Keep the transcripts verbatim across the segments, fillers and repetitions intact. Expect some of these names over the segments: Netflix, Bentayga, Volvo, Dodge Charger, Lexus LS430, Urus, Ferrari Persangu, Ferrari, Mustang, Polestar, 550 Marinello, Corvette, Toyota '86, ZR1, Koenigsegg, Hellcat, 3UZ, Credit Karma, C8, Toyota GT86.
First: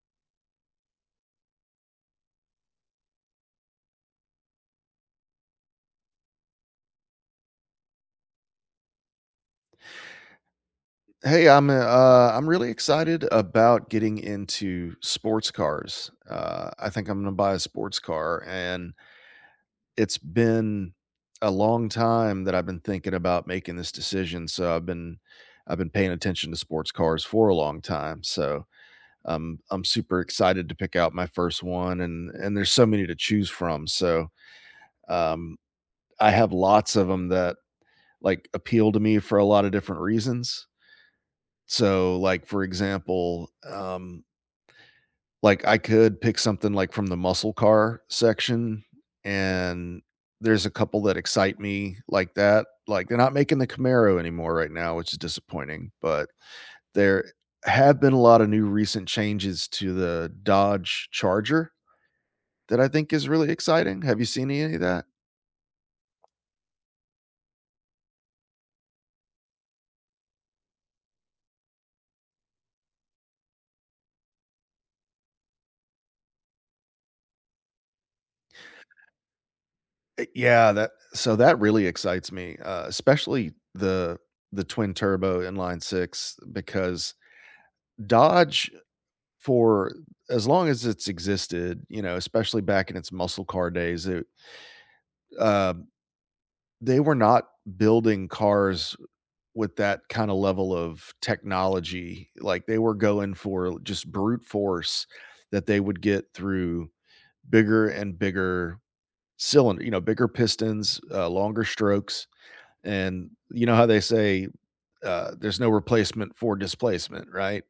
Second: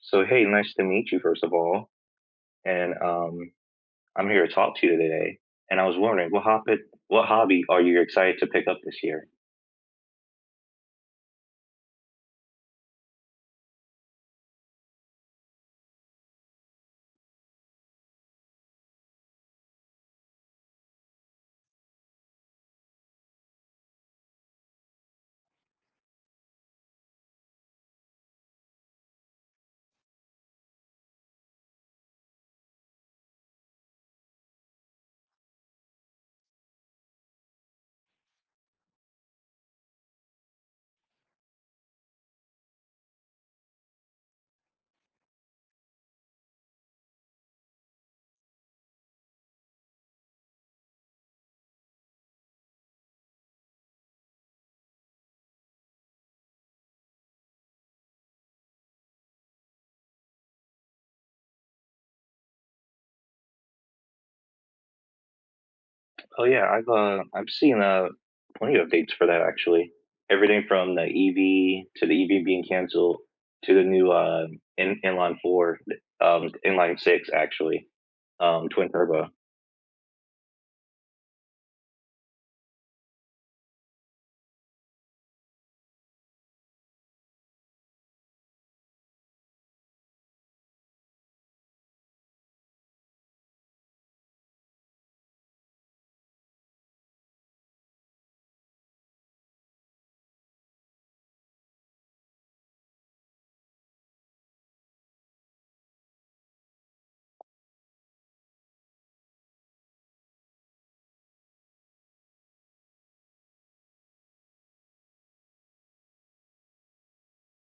So, hey, nice to meet you, first of all. And um, I'm here to talk to you today. And I was wondering, what hobby, what hobby are you excited to pick up this year? Hey, I'm uh, uh, I'm really excited about getting into sports cars. Uh, I think I'm gonna buy a sports car, and it's been a long time that I've been thinking about making this decision. So I've been I've been paying attention to sports cars for a long time. So I'm I'm super excited to pick out my first one, and and there's so many to choose from. So um, I have lots of them that like appeal to me for a lot of different reasons. So, like, for example, um, like I could pick something like from the muscle car section, and there's a couple that excite me like that. Like, they're not making the Camaro anymore right now, which is disappointing, but there have been a lot of new recent changes to the Dodge Charger that I think is really exciting. Have you seen any of that? Oh yeah, I've uh, I've seen uh, plenty of updates for that actually. Everything from the E V to the E V being canceled to the new uh, in inline four, um, inline six actually, um, twin turbo, Eh, yeah, that so that really excites me, uh, especially the the twin turbo inline six because Dodge for as long as it's existed, you know, especially back in its muscle car days, it, uh, they were not building cars with that kind of level of technology. Like they were going for just brute force that they would get through bigger and bigger cylinder, you know, bigger pistons, uh, longer strokes. And you know how they say, uh, there's no replacement for displacement, right?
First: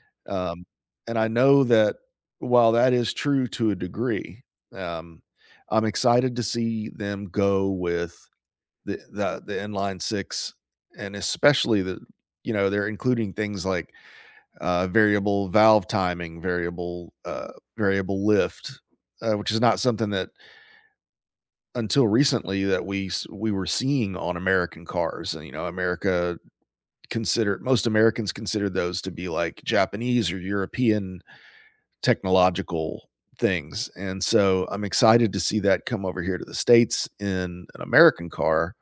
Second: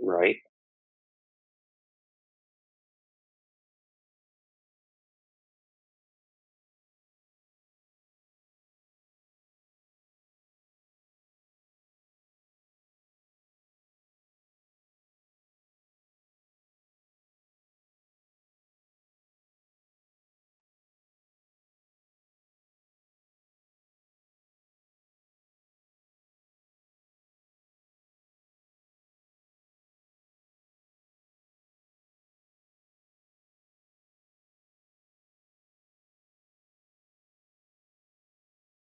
right? Um, and I know that while that is true to a degree, um, I'm excited to see them go with the the, the inline six, and especially the you know they're including things like uh, variable valve timing, variable uh, variable lift, uh, which is not something that until recently that we s- we were seeing on American cars. And you know, America consider most Americans consider those to be like Japanese or European technological things. And so I'm excited to see that come over here to the States in an American car,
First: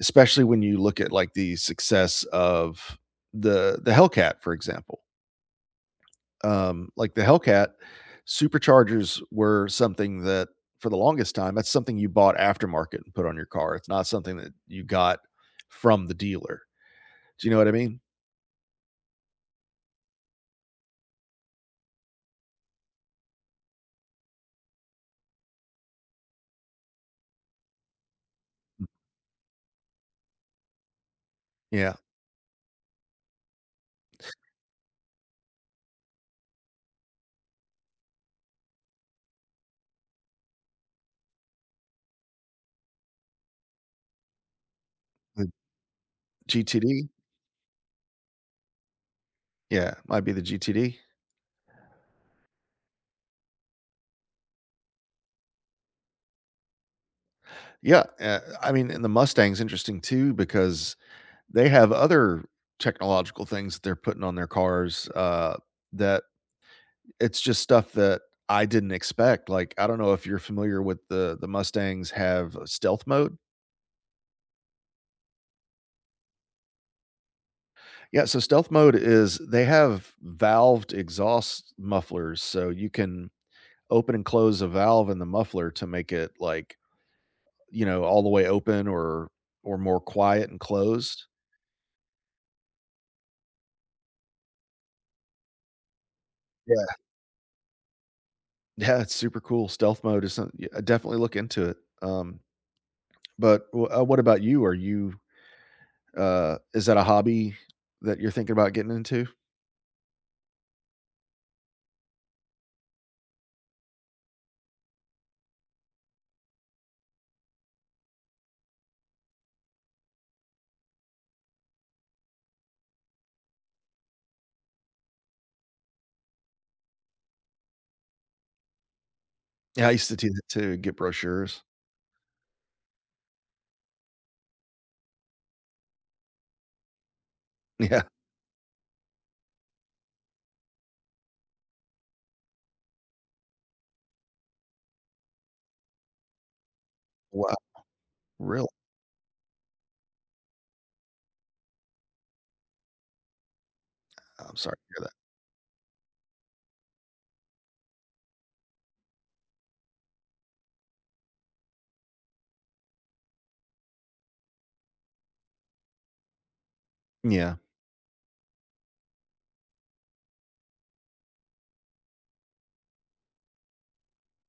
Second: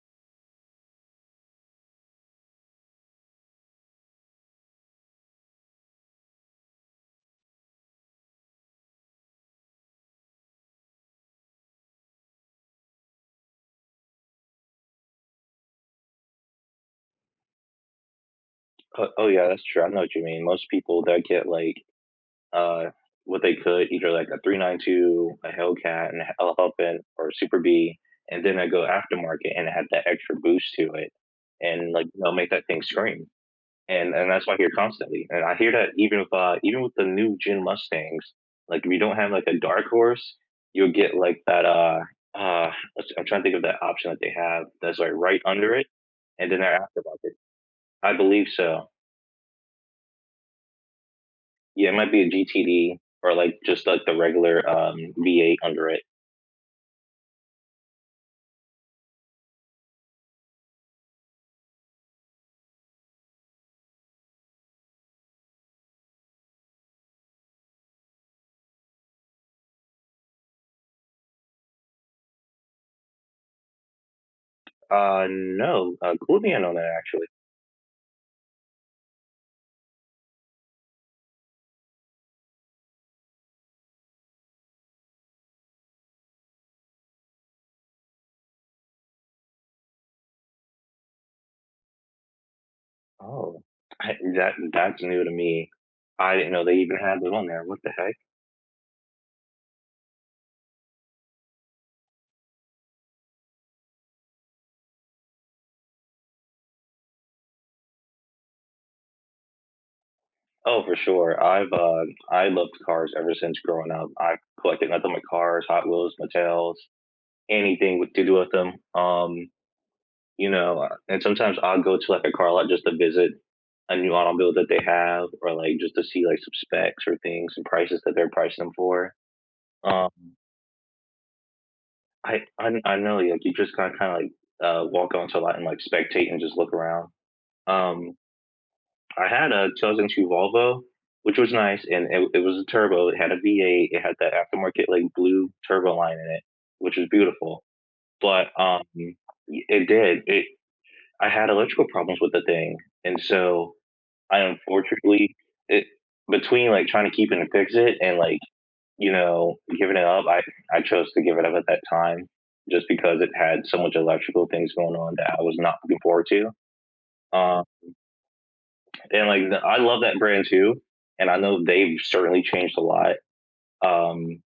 especially when you look at like the success of the the Hellcat, for example. Um, like the Hellcat, superchargers were something that for the longest time, that's something you bought aftermarket and put on your car. It's not something that you got from the dealer. Do you know what I mean? Oh, oh yeah, that's true. I know what you mean. Most people that get like uh, what they could, either like a three nine two, a Hellcat, and a Hellhuffin, or a Super B, and then I go aftermarket and add that extra boost to it, and Yeah. like you know make that thing scream. And and that's why I hear constantly, and I hear that even with uh, even with the new gen Mustangs, like if you don't have like a dark horse, you'll get like that uh uh let's- I'm trying to think of that option that they have that's like right The under it, and then they're G T D. aftermarket. I believe so. Yeah, might be the G T D. Yeah, it might be a G T D or like just like the regular um, V eight under it. Yeah, uh, I mean, and the Mustang's interesting too because they have other technological things that they're putting on their cars, uh, that it's just stuff that I didn't expect. Like, I don't know if you're familiar with the the Mustangs have stealth mode. Uh, no, uh, cool hand on that actually. Yeah, so stealth mode is they have valved exhaust mufflers, so you can open and close a valve in the muffler to make it like you know all the way open or or more quiet and closed. Oh, I, that that's new to me. I didn't know they even had them on there. What the heck? Yeah, it's super cool. Stealth mode is some, yeah, definitely look into it. Um, but wh uh, what about you? Are you, uh is that a hobby that you're thinking about getting into? Oh, for sure. I've uh, I loved cars ever since growing up. I've collected nothing but cars, Hot Wheels, Mattels, anything with, to do with them. Um, you know, uh, and sometimes I'll go to like a car lot just to visit a new automobile that they have, or like just to see like some specs or things and prices that they're pricing them for. Yeah, I used Um, to do that too, get brochures. I I I know, like, you just kind of kinda, like, uh, walk onto a lot and, like, spectate and just look around. Yeah. Um, I had a two thousand two Volvo, which was nice, and it it was a turbo, it had a V eight, it had that aftermarket, like, blue turbo line in it, which was Wow, beautiful, but, really? um, y it did, it I had electrical problems with the thing, and so I I'm sorry to hear that. unfortunately it between, like, trying to keep it and fix it and, like, you know, giving it up. I I chose to give it up at that time just because it had so much electrical things going on that I was not looking forward to. Yeah. Uh, and like the, I love that brand too, and I know they've certainly changed a lot. Um,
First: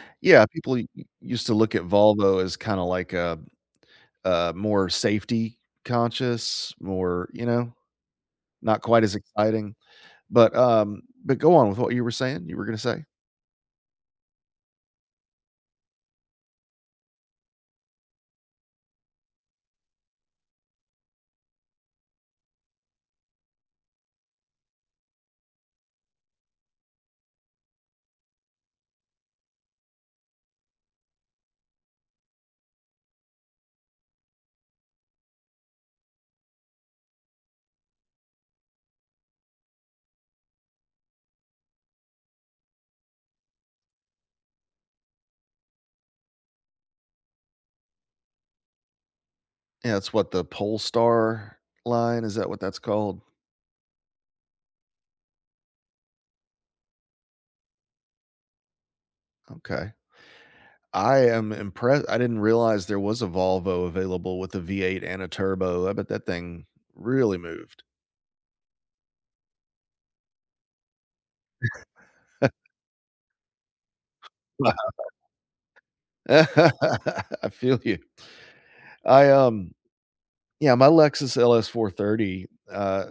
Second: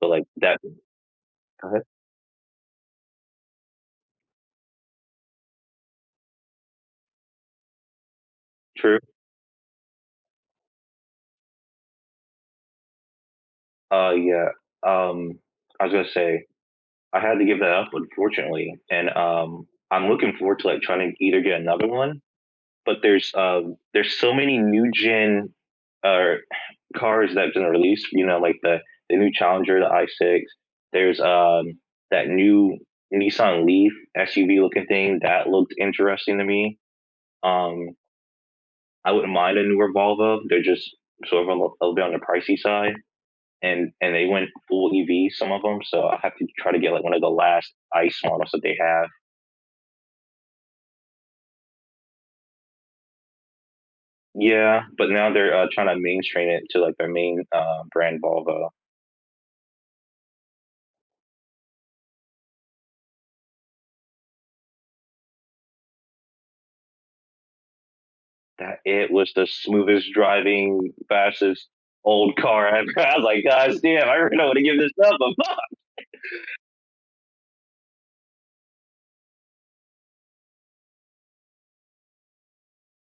but like Yeah, that, people u u used to look uh-huh, at Volvo as kinda like a a more safety conscious, more, you know, not true. quite as exciting. But, um but go on with what you were saying, you were gonna say? Uh, yeah. Um, I was gonna say I had to give that up, unfortunately, and um, I'm looking forward to like trying to either get another one but there's um, there's so many new gen uh, cars that have been released. You know, like the the new Challenger, the I six. There's um, that new Nissan Leaf S U V looking thing that looked interesting to me. Um, I wouldn't mind a newer Volvo. They're just sort of a, li- a little bit on the pricey side, and and they went full E V some of them. So I have to try to get like one of the last I C E models that they have. Yeah, it's what the Polestar line, is that what that's called? Yeah, but now they're uh, trying to mainstream it to like their main uh, brand Volvo. Okay. I am impressed. I didn't realize there was a Volvo available with a V eight and a turbo. I bet that thing really moved. That it was the smoothest driving, fastest old car I ever had. Like, guys, damn, I really don't want to Wow. give this up, but fuck. I feel you. I um Yeah, my Lexus L S four thirty, uh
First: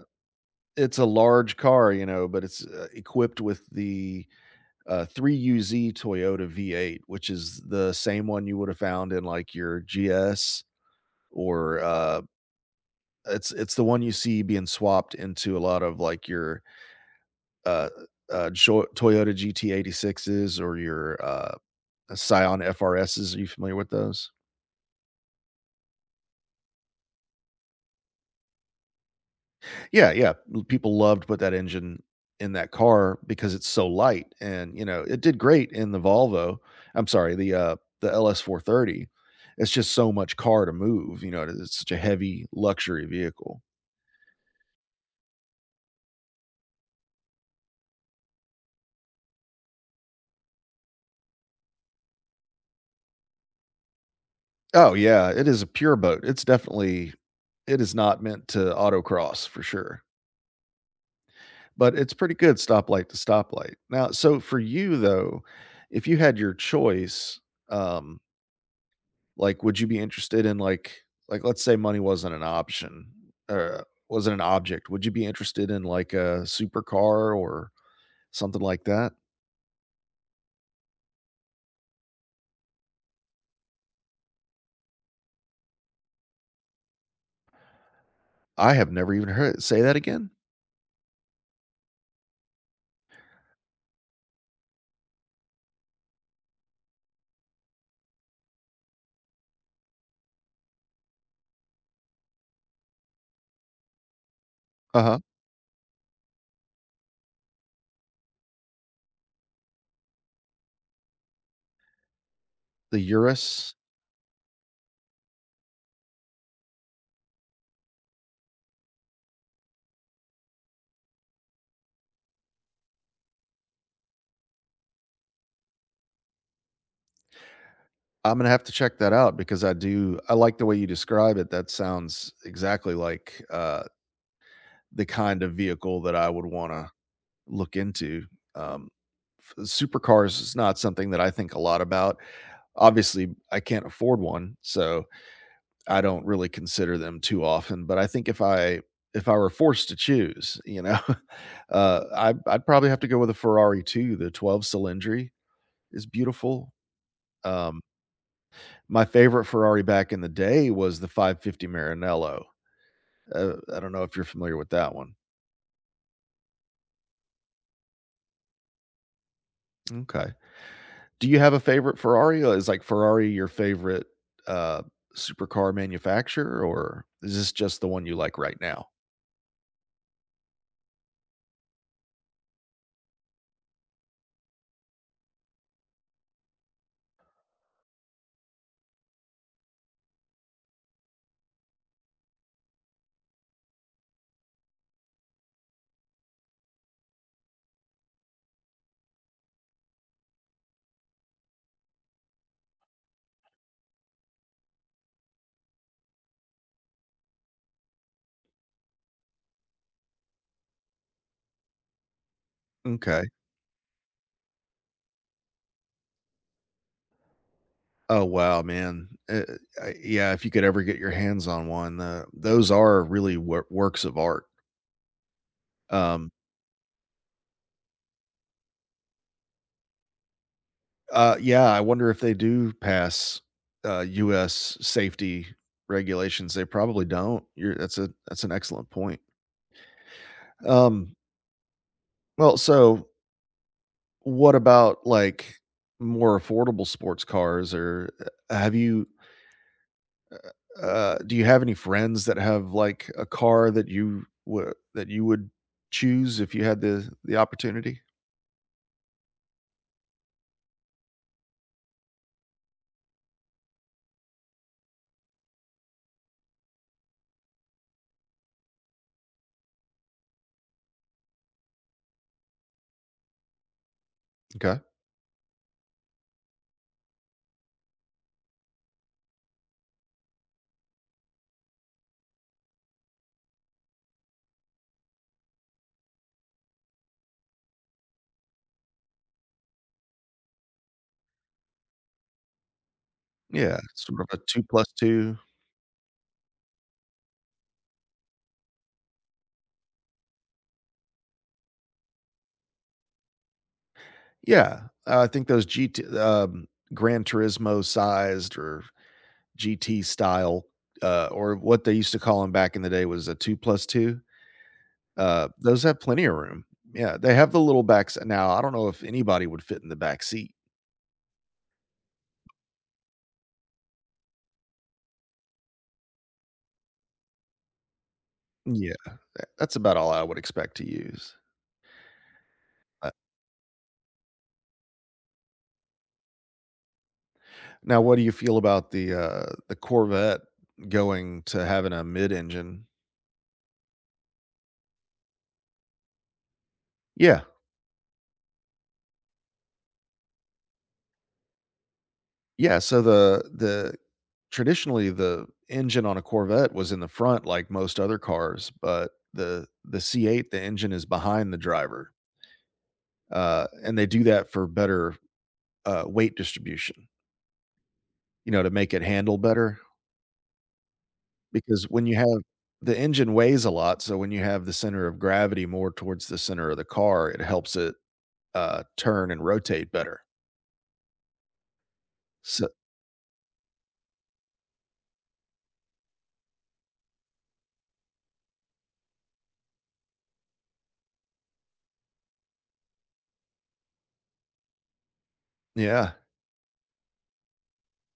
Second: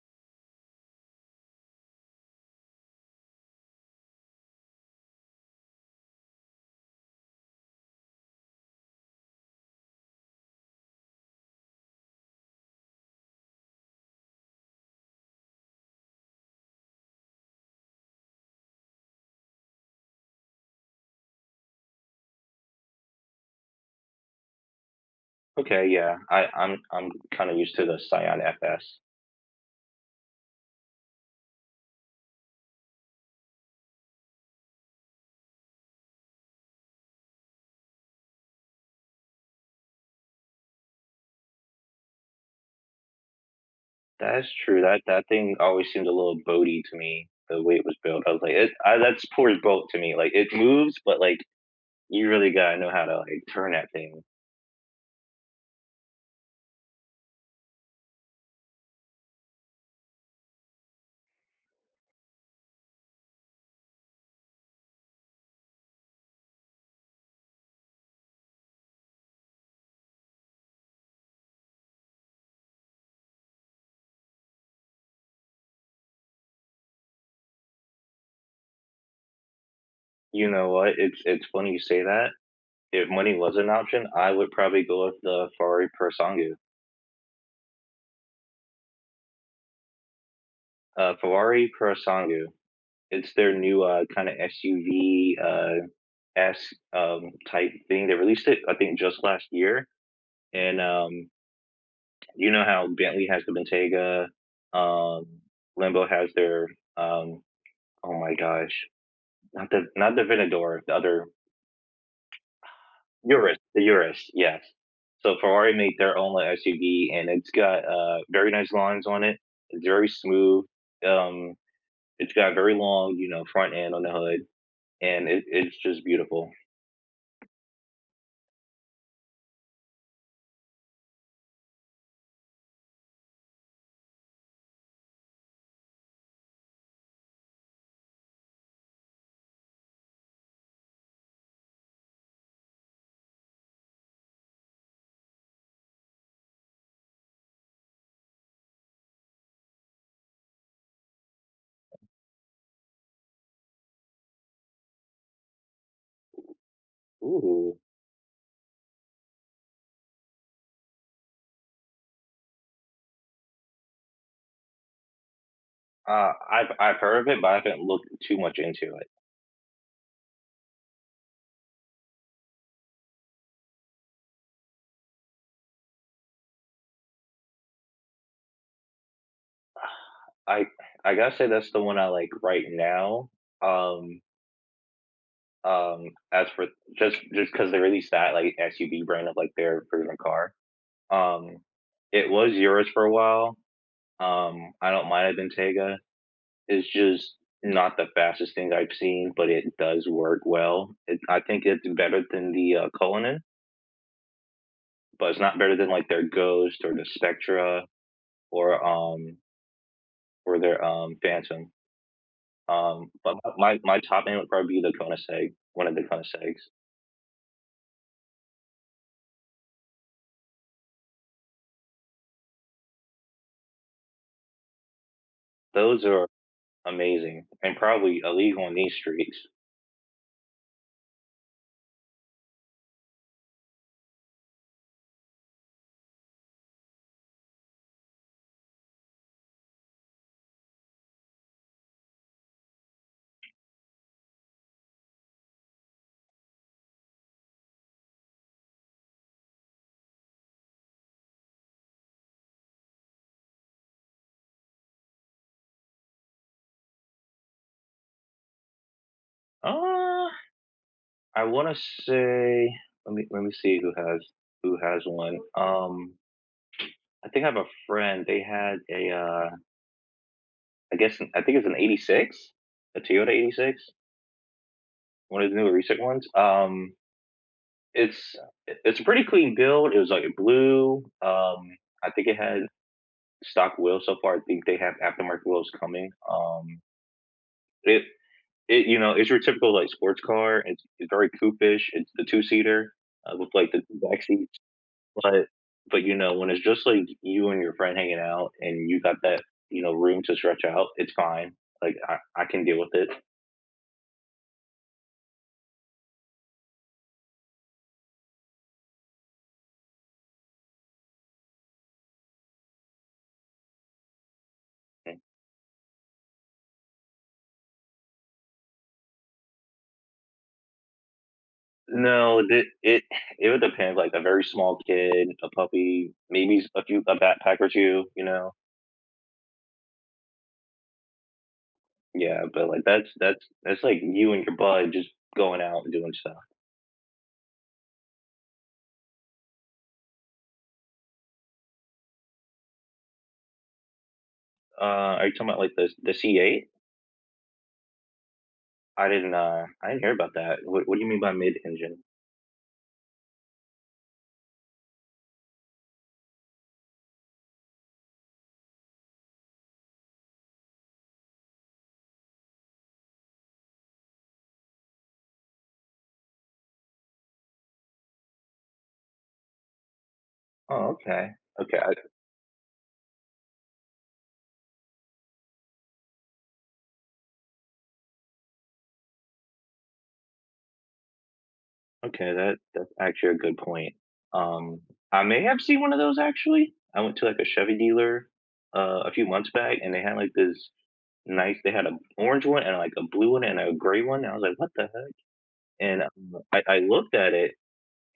it's a large car, you know, but it's uh, equipped with the uh three U Z Toyota V eight, which is the same one you would have found in like your G S, or uh it's it's the one you see being swapped into a lot of like your uh, uh, Jo Toyota G T eighty-sixes or your, uh, Scion F R Ses. Are you familiar with those? Okay, yeah, I, I'm I'm kind of used to the Scion F S. Yeah, yeah. L People love to put that engine in that car because it's so light and, you know, it did great in the Volvo. I'm sorry, the, uh, the L S four thirty. It's just so much car to move, you know, it it's such a heavy luxury vehicle. That's true. That that thing always seemed a little boaty to me. The way it was built, I was like, it, I, that's poor boat to me. Like, it moves, but like, you really gotta know how to like turn that thing. Oh, yeah, it is a pure boat. It's definitely it is not meant to autocross for sure. But it's pretty good stoplight to stoplight. Now, so for you though, if you had your choice, um, like, would you be interested in like like, let's say money wasn't an option or wasn't an object, would you be interested in like a supercar or something like that? You know what? It's it's funny you say that. If money was an option, I would probably go with the Ferrari Persangu. I have never even heard say that again? Uh, Ferrari Persangu. It's their new, uh, kinda S U V-esque, um, type thing. They released it, I think, just last year, and, um, you know how Bentley has the Bentayga, Uh-huh. um, Lambo has their, um oh my gosh, not the not the Venador, the other— The Urus, Urus? the Urus, yes. So Ferrari made their own little S U V, and it's got, uh, very nice lines on it. It's very smooth. Um, it's got very long, you know, front end on the hood, and it it's just beautiful. I'm gonna have to check that out because I do I like the way you describe it. That sounds exactly like, uh, the kind of vehicle that I would wanna look into. Um, f- Supercars is not something that I think a lot about. Obviously, I can't afford one, so I don't really consider them too often. But I think if I if I were forced to choose, you know, uh, I, I'd probably have to go with a Ferrari too. The twelve cylindry is beautiful. Ooh. Um, my favorite Ferrari back in the day was the five fifty Marinello. Uh, I don't know if you're familiar with that one. Uh, I've I've heard of it, but I haven't looked too much into it. Okay. Do you have a favorite Ferrari? Uh, Is like Ferrari your favorite uh supercar manufacturer or is this just the one you like right now? I I gotta say that's the one I like right now. Um, um, as for just just because they released that like S U V brand of like their version of car. Um, it was yours for a while. Um, I don't mind a Bentayga. It's just not the fastest thing I've seen, but it does work well. It, I think it's better than the uh, Cullinan, but it's not better than like their Ghost or the Spectra or um or their, um, Phantom. Um, Okay. but my my top name would probably be the Koenigsegg, one of the Koenigseggs. Oh wow, man. Uh, uh, yeah, if you could ever get your hands on one, uh, those are really wor- works of art. Those are Um amazing and probably illegal on these streets. uh yeah, I wonder if they do pass uh U S safety regulations. They probably don't. You're that's a that's an excellent point. Um well, so what about, like, more affordable sports cars or, uh, have you, uh do you have any friends that have, like, a car that you wou that you would choose if you had the the opportunity? Uh, I wanna say, let me let me see who has who has one. Um, I think I have a friend, they had a, uh, I guess an I think it's an 'eighty-six, a Toyota 'eighty-six, Okay. one of the newer recent ones. Um, it's it's a pretty clean build, it was, like, blue, um, I think it had stock wheels so far. I think they have aftermarket wheels coming. Um, it it you know it's your typical like sports car. It's, it's very coupish. It's the two seater uh, with like Yeah, the two sort back of a seats. two plus two. But but you know when it's just like you and your friend hanging out and you got that you know room to stretch out, it's fine. Like I, I can deal with it. Yeah, uh, I think those G T, um, Gran Turismo-sized or G T style, uh, or what they used to call them back in the day was a two plus two. Uh, those have plenty of room. Yeah, they have the little backs now, I don't know if anybody would fit in the back seat. No, it, it it would depend. Like a very small kid, a puppy, maybe a few a backpack or two. You know, Yeah, that that's about all I would expect to use. yeah, but, like, that's Uh, that's that's, like, you and your bud just going out and doing stuff. Now what do you feel about the, uh, the Corvette going to having a mid-engine? Uh, are you talking about, like, the the C eight? Yeah. I didn't, uh I didn't hear about that. What what do you mean by mid-engine? Yeah, so the the traditionally, the engine on a Corvette was in the front like most other cars, but the the C eight, the engine is behind the driver, uh, and they do that for better, uh, weight distribution, you know, to make it handle better. Oh, okay. Okay, Because I when you have the engine weighs a lot, so when you have the center of gravity more towards the center of the car, it helps it, uh, turn and rotate better. okay, that So that's actually a good point. Um, I may have seen one of those actually. I went to, like, a Chevy dealer, uh, a few months back, and they had, like, this nice— they had a orange one and, like, a blue one and a gray one, and I was like, "What the heck?" And, yeah. um, I I looked at it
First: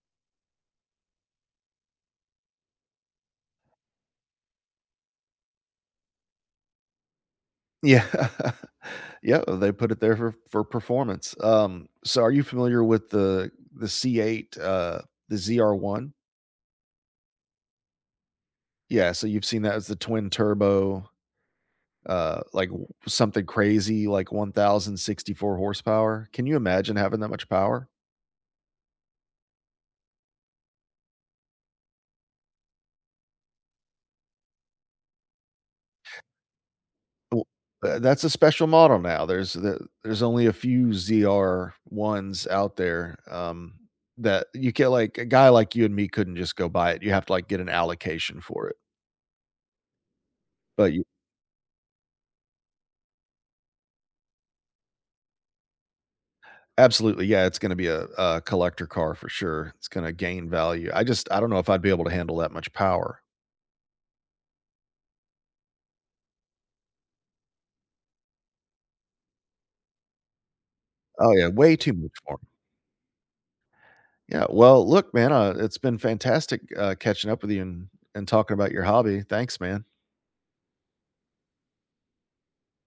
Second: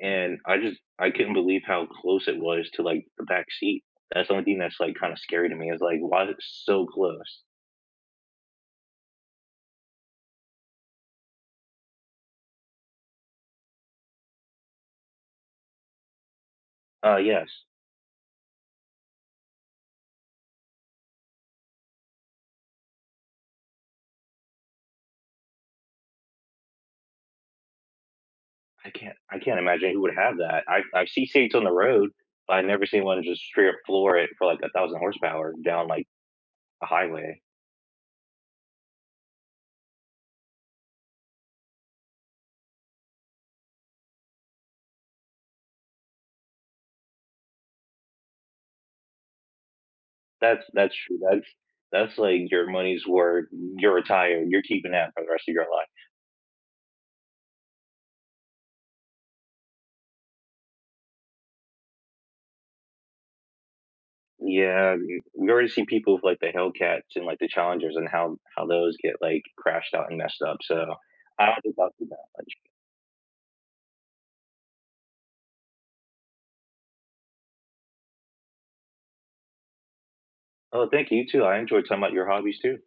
and I just I couldn't believe how close it was to like the back seat. That's the only thing that's like kind of scary to me is like why is it so close? Yeah. Yeah, they put it there for for performance. Um, so are you familiar with the the C eight, uh, the Z R one? Uh, yes, Yeah, so you've seen that as the twin turbo, uh, like, w something crazy, like one thousand sixty-four horsepower. Can you imagine having that much power? I can't I can't imagine who would have that. I I see seats on the road, but I never seen one just straight up floor it for like a thousand horsepower down like a highway. Well, uh, that's a special model now. There's the there's only a few Z R ones out there, um, that you can't like, a guy like you and me couldn't just go buy it. You have to, like, get an allocation for it. That's But that's you true. That's that's like your money's worth. You're retired. You're keeping that for the rest of your life. Absolutely, yeah, it's gonna be a a collector car for sure. It's gonna gain value. I just I don't know if I'd be able to handle that much power. Yeah, we we already seen people with, like, the Hellcats and, like, the Challengers and how how those get, like, crashed out and messed up, so Oh, I yeah, don't think way I'll too do much that for much. me. Yeah, well, look, man, uh, it's been fantastic, uh, catching up with you and and talking about your hobby. Thanks, man. Oh, thank you, you too. I enjoyed talking about your hobbies too.